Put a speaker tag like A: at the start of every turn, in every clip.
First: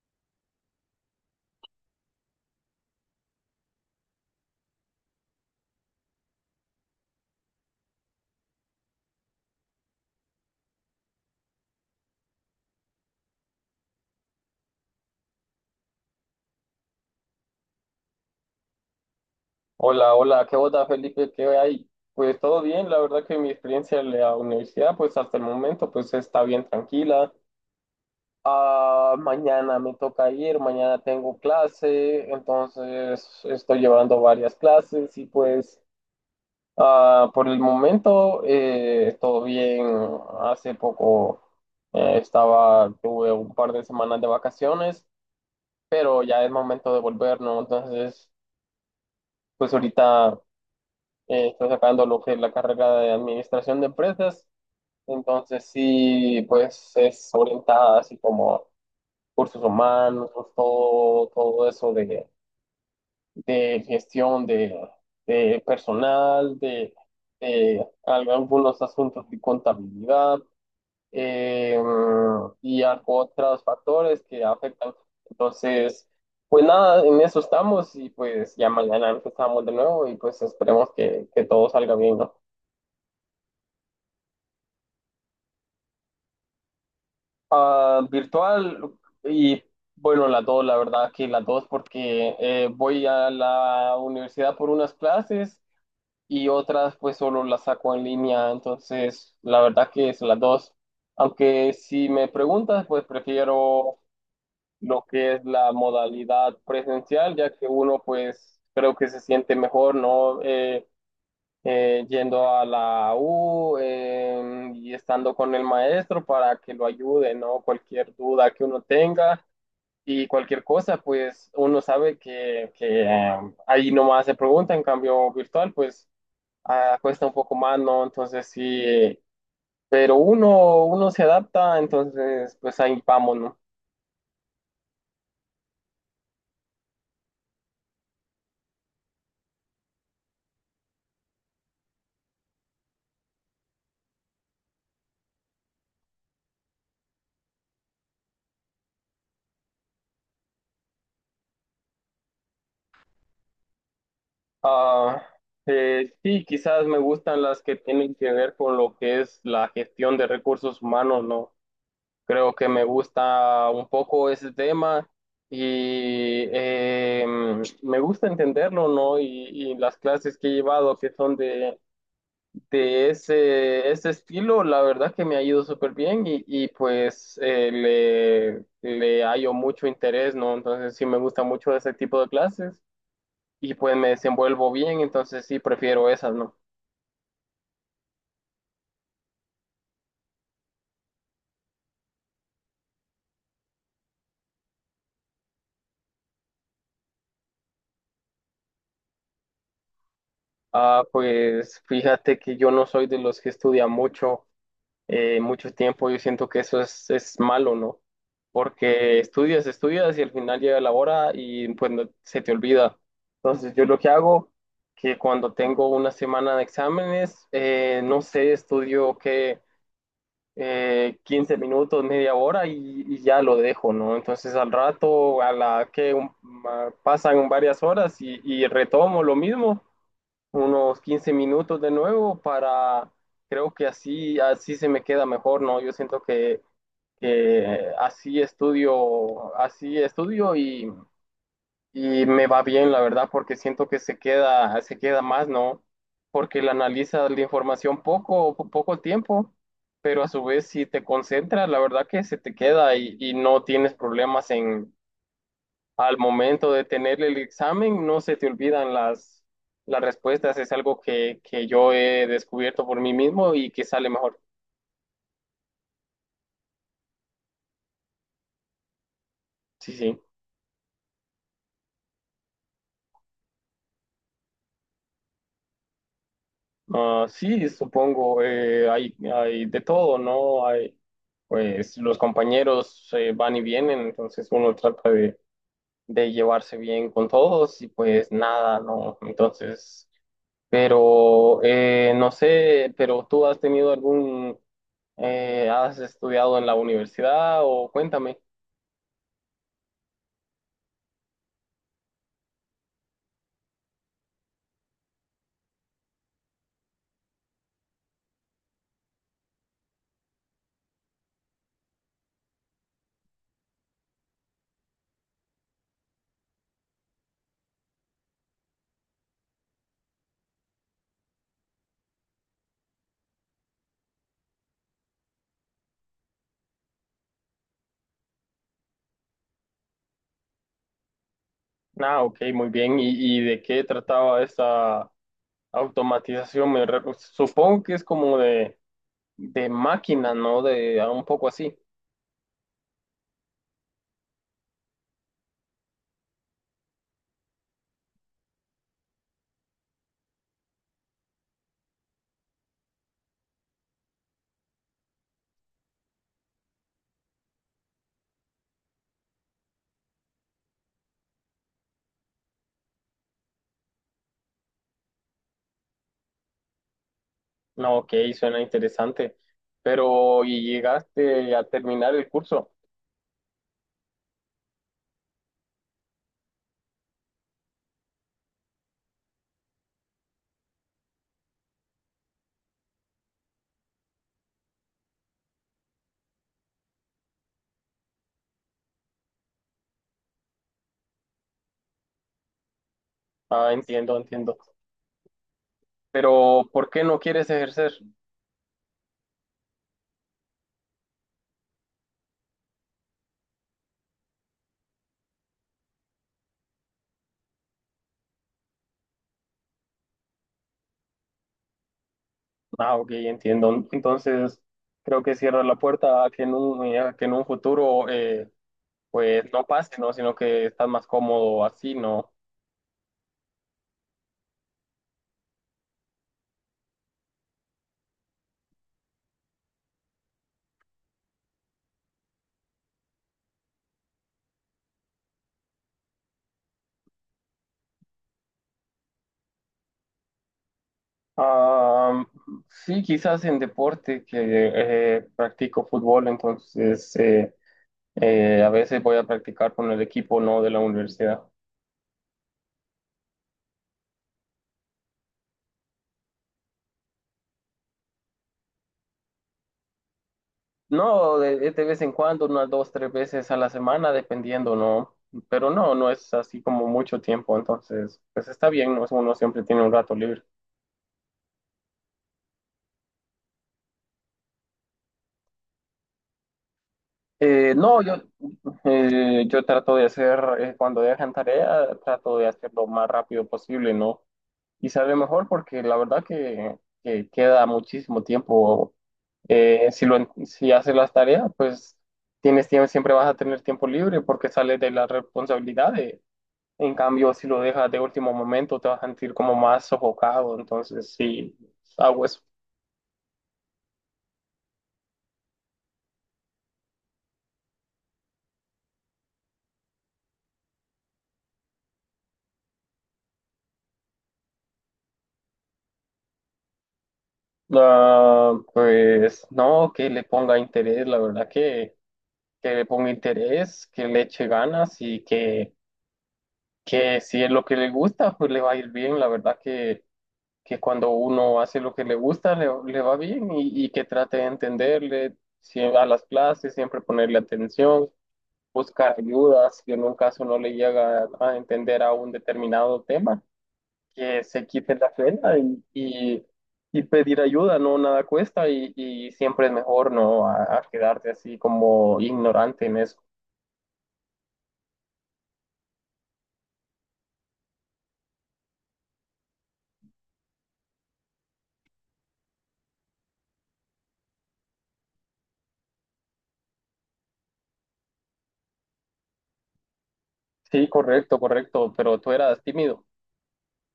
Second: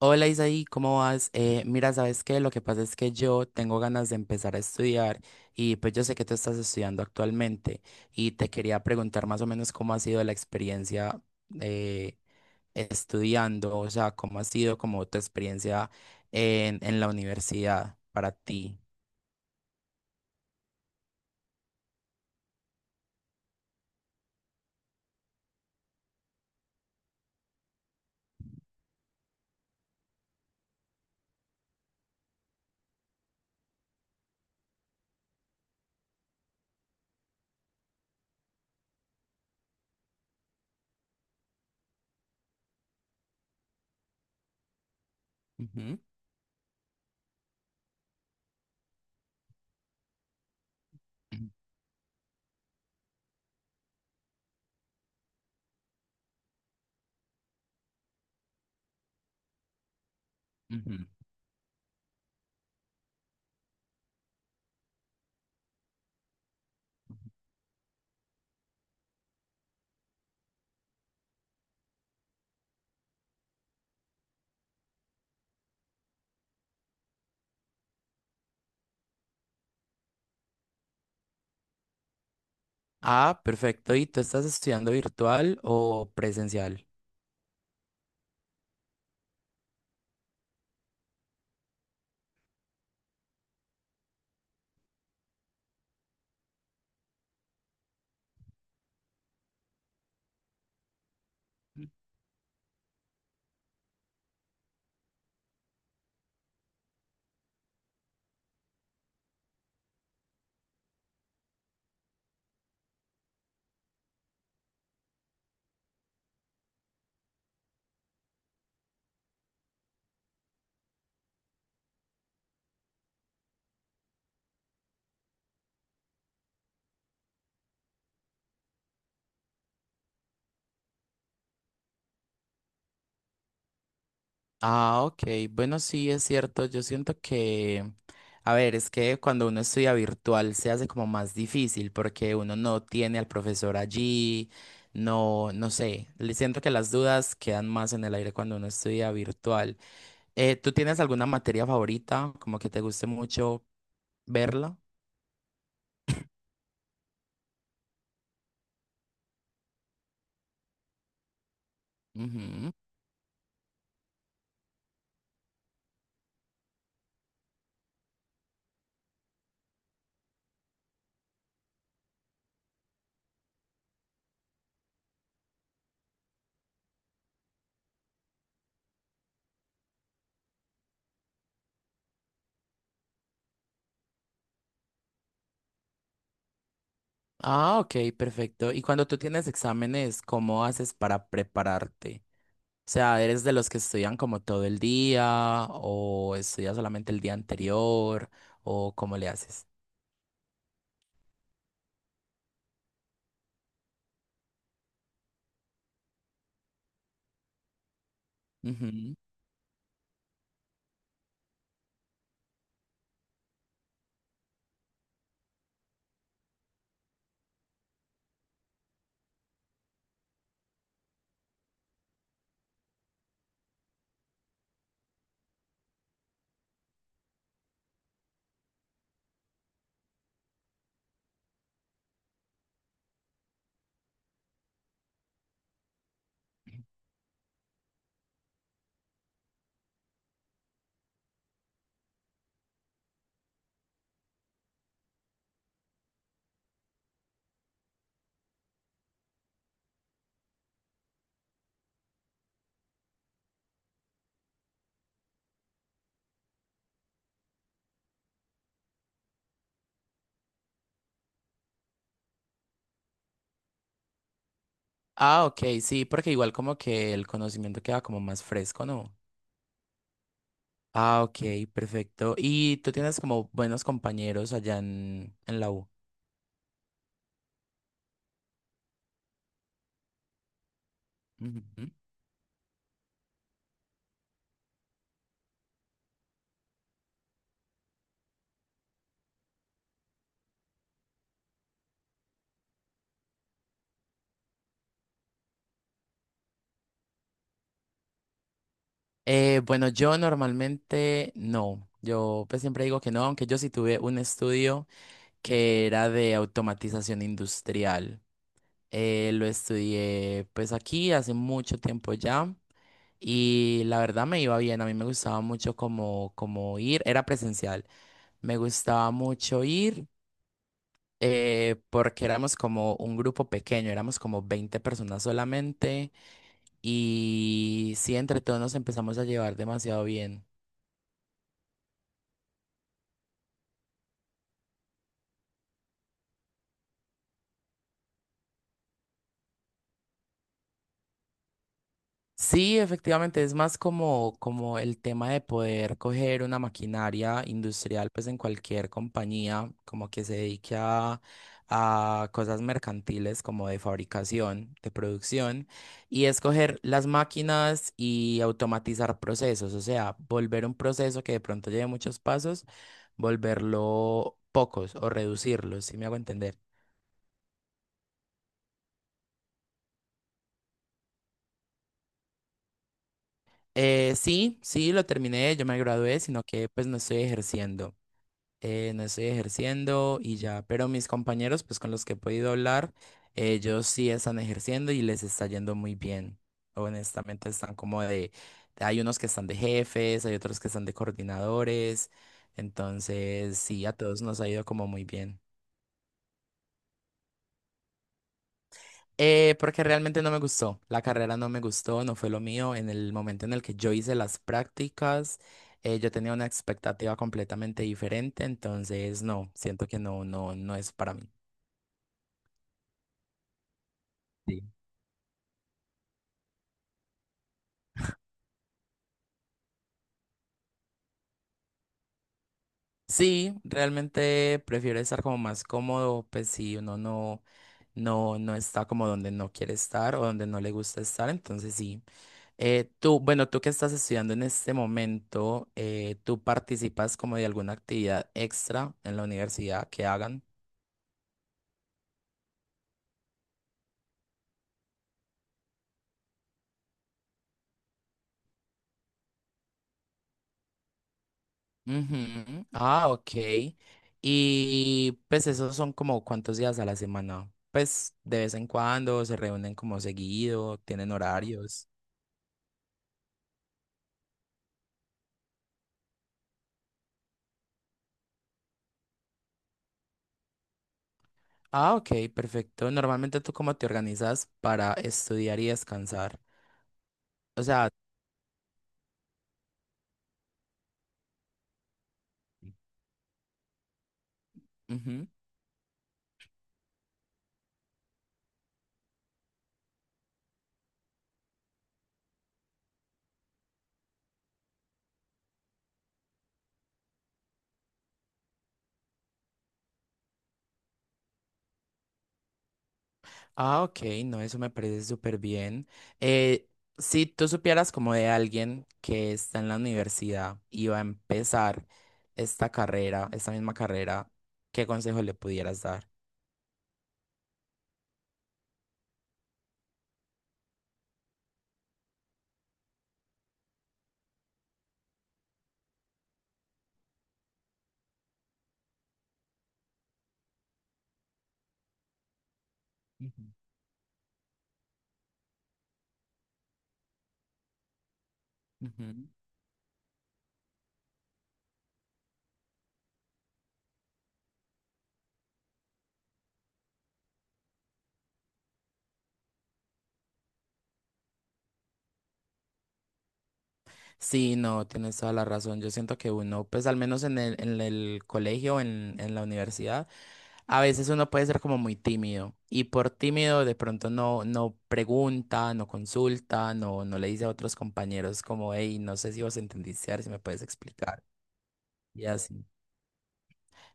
A: Hola Isaí, ¿cómo vas? Mira, ¿sabes qué? Lo que pasa es que yo tengo ganas de empezar a estudiar y pues yo sé que tú estás estudiando actualmente y te quería preguntar más o menos cómo ha sido la experiencia eh, estudiando, o sea, cómo ha sido como tu experiencia en la universidad para ti.
B: Hola, hola, ¿qué onda, Felipe? ¿Qué hay? Pues todo bien, la verdad que mi experiencia en la universidad, pues hasta el momento, pues está bien tranquila. Ah, mañana me toca ir, mañana tengo clase, entonces estoy llevando varias clases y pues por el momento todo bien. Hace poco estaba, tuve un par de semanas de vacaciones,
A: Ujú.
B: pero ya es momento de volver, ¿no? Entonces, pues ahorita... está sacando lo que es la carrera de administración de empresas, entonces sí, pues es orientada así como cursos humanos, pues,
A: Ujú.
B: todo eso de gestión de personal, de, de algunos asuntos de contabilidad eh, y algo otros factores que afectan. Entonces, pues nada, en eso estamos y pues ya mañana empezamos de nuevo y pues esperemos que todo salga bien, ¿no?
A: Ah, perfecto. ¿Y tú estás estudiando virtual o presencial?
B: Ah, virtual y bueno, las dos, la verdad que las dos porque voy a la universidad por unas clases y otras pues solo las saco en línea, entonces la verdad que es las dos. Aunque si me preguntas, pues prefiero lo que es la modalidad presencial, ya que uno pues creo que se siente mejor, ¿no? Yendo a la U y estando con el maestro para que lo ayude, ¿no? Cualquier duda que uno tenga y cualquier cosa, pues uno sabe que ahí nomás se pregunta, en cambio virtual, pues cuesta un poco más, ¿no? Entonces sí, pero uno se adapta, entonces pues ahí vamos, ¿no?
A: Ah, ok. Bueno, sí, es cierto. Yo siento que, a ver, es que cuando uno estudia virtual se hace como más difícil porque uno no tiene al profesor allí, no sé. Le siento que las dudas quedan más en el aire cuando uno estudia virtual. ¿Tú tienes alguna materia favorita, como que te guste mucho verla?
B: Ah, sí, quizás me gustan las que tienen que ver con lo que es la gestión de recursos humanos, ¿no? Creo que
A: Ujú.
B: me gusta un poco ese tema y me gusta entenderlo, ¿no? Y las clases que he llevado que son de ese, ese estilo, la verdad que me ha ido súper bien y pues le, le hallo mucho interés, ¿no? Entonces sí me gusta mucho ese tipo de clases y pues me desenvuelvo bien, entonces sí prefiero esas, ¿no?
A: Ah, ok, perfecto. ¿Y cuando tú tienes exámenes, cómo haces para prepararte? O sea, ¿eres de los que estudian como todo el día o estudias solamente el día anterior o cómo le haces?
B: Ah, pues fíjate que yo no soy de los que estudia mucho. Mucho tiempo, yo siento que eso es malo, ¿no?
A: Ujú.
B: Porque estudias, estudias y al final llega la hora y pues se te olvida. Entonces yo lo que hago, que cuando tengo una semana de exámenes, no sé, estudio que 15 minutos, media hora y ya lo dejo, ¿no? Entonces al rato, a la que pasan varias horas y retomo lo mismo unos 15 minutos de nuevo para, creo que así, así se me queda mejor, ¿no? Yo siento que así estudio y me va bien, la verdad, porque siento que se queda más, ¿no? Porque la analiza la información poco, poco tiempo, pero a su vez si te concentras, la verdad que se te queda y no tienes problemas al momento de tener el examen no se te olvidan las respuestas. Es algo que yo he descubierto por mí mismo y que sale mejor.
A: Ah, ok, sí, porque igual como que el conocimiento queda como más fresco, ¿no?
B: Sí, sí.
A: Ah, ok, perfecto. ¿Y tú tienes como buenos compañeros allá en la U?
B: Ah, sí, supongo, hay, hay de todo, ¿no? Hay,
A: Ujú.
B: pues los compañeros van y vienen, entonces uno trata de llevarse bien con todos y pues nada, ¿no? Entonces, pero no sé, pero tú has tenido algún, has estudiado en la universidad o cuéntame.
A: Bueno, yo normalmente no. Yo pues siempre digo que no, aunque yo sí tuve un estudio que era de automatización industrial. Lo estudié pues aquí hace mucho tiempo ya y la verdad me iba bien, a mí me gustaba mucho como, como ir, era presencial, me gustaba mucho ir porque éramos como un grupo pequeño, éramos como 20 personas solamente y sí, entre todos nos empezamos a llevar demasiado bien.
B: Ah, ok, muy bien. Y de qué trataba esta automatización? Supongo que es como de máquina, ¿no? De ah, un poco así.
A: Sí, efectivamente, es más como, como el tema de poder coger una maquinaria industrial, pues en cualquier compañía, como que se dedique a cosas mercantiles como de fabricación, de producción, y escoger las máquinas y automatizar procesos, o sea, volver un proceso que de pronto lleve muchos pasos, volverlo pocos o reducirlos, si me hago entender.
B: No, ok, suena interesante. Pero, ¿y llegaste a terminar el curso?
A: Sí, sí, lo terminé, yo me gradué, sino que pues no estoy ejerciendo. No estoy ejerciendo y ya, pero mis compañeros, pues con los que he podido hablar, ellos sí están ejerciendo y les está yendo muy bien. Honestamente, están como de, hay unos que están de jefes, hay otros que están de coordinadores, entonces
B: Ah,
A: sí, a
B: entiendo,
A: todos nos ha
B: entiendo.
A: ido como muy bien.
B: Pero, ¿por qué no quieres ejercer?
A: Porque realmente no me gustó, la carrera no me gustó, no fue lo mío. En el momento en el que yo hice las prácticas, yo tenía una expectativa completamente diferente, entonces no, siento que no es para mí.
B: Ah, ok, entiendo. Entonces, creo que cierra la puerta a que en un, a que en un futuro, pues, no pase, ¿no? Sino que estás más cómodo así, ¿no?
A: Sí, realmente prefiero estar como más cómodo, pues si uno no, no está como donde no quiere estar o donde no le gusta estar, entonces sí. Tú, bueno, tú que estás estudiando en este momento, ¿tú participas como de alguna actividad extra en la universidad que hagan?
B: Ah, sí, quizás en deporte, que practico fútbol, entonces a veces voy a practicar con el equipo no de la universidad.
A: Ujú. Ah, ok. Y pues esos son como cuántos días a la semana. Pues de vez en cuando se reúnen como seguido, tienen
B: No, de
A: horarios.
B: vez en cuando, unas dos, tres veces a la semana, dependiendo, ¿no? Pero no, no es así como mucho tiempo, entonces, pues está bien, ¿no? Uno siempre tiene un rato libre.
A: Ah, ok, perfecto. Normalmente tú cómo te organizas para estudiar y descansar. O sea,
B: No, yo, yo trato de hacer, cuando dejan tarea, trato de hacerlo lo más rápido posible, ¿no? Y sale
A: ujú.
B: mejor porque la verdad que queda muchísimo tiempo. Si haces las tareas, pues tienes tiempo, siempre vas a tener tiempo libre porque sales de las responsabilidades. En cambio, si lo dejas de último momento, te vas a sentir como más sofocado. Entonces, sí, hago eso.
A: Ah, ok, no, eso me parece súper bien. Eh, si tú supieras como de alguien que está en la universidad y va a empezar esta carrera, esta misma carrera, ¿qué consejo le pudieras dar?
B: Ah, pues no, que le ponga interés, la verdad que le ponga interés, que le eche ganas y que si es lo que le gusta, pues le va a ir bien. La verdad que cuando uno hace lo que le gusta, le va bien y que trate de entenderle a las clases, siempre ponerle atención, buscar
A: Ujú.
B: ayudas, si en un caso no le llega a entender a un determinado tema, que se quite la pena y pedir ayuda, no nada cuesta y siempre es mejor no a quedarte así como ignorante en eso.
A: Sí, no, tienes toda la razón. Yo siento que uno, pues al menos en el colegio, en la universidad, a veces uno puede ser como muy tímido y por tímido de pronto no, no pregunta, no consulta, no le dice a otros compañeros como, hey, no sé si vos entendiste, a ver si me puedes
B: Sí,
A: explicar.
B: correcto, correcto, pero
A: Y
B: tú eras
A: así.
B: tímido.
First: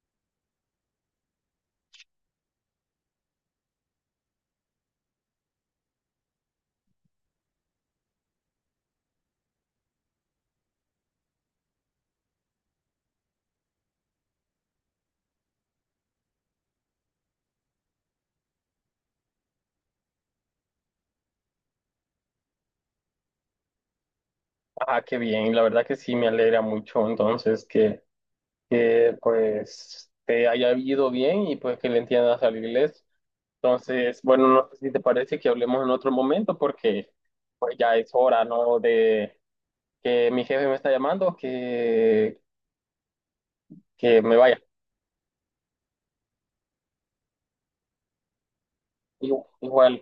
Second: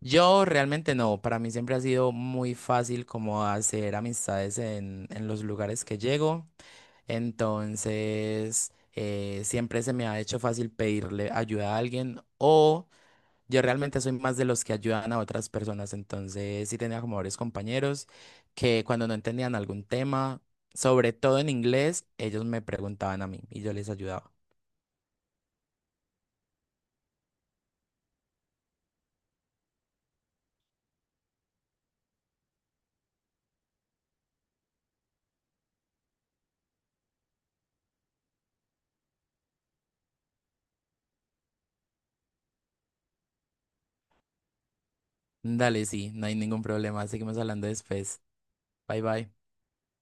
A: Yo realmente no, para mí siempre ha sido muy fácil como hacer amistades en los lugares que llego. Entonces, siempre se me ha hecho fácil pedirle ayuda a alguien o yo realmente soy más de los que ayudan a otras personas. Entonces, sí tenía como varios compañeros que cuando no entendían algún tema, sobre todo en inglés, ellos me preguntaban a mí y yo les ayudaba.
B: Ah, qué bien, la verdad que sí me alegra mucho entonces que pues te haya ido bien y pues que le entiendas al inglés. Entonces, bueno, no sé si te parece que hablemos en otro momento porque pues ya es hora, ¿no? De que mi jefe me está llamando, que me vaya.
A: Dale, sí, no hay ningún problema. Seguimos hablando después. Bye bye.
B: Igual.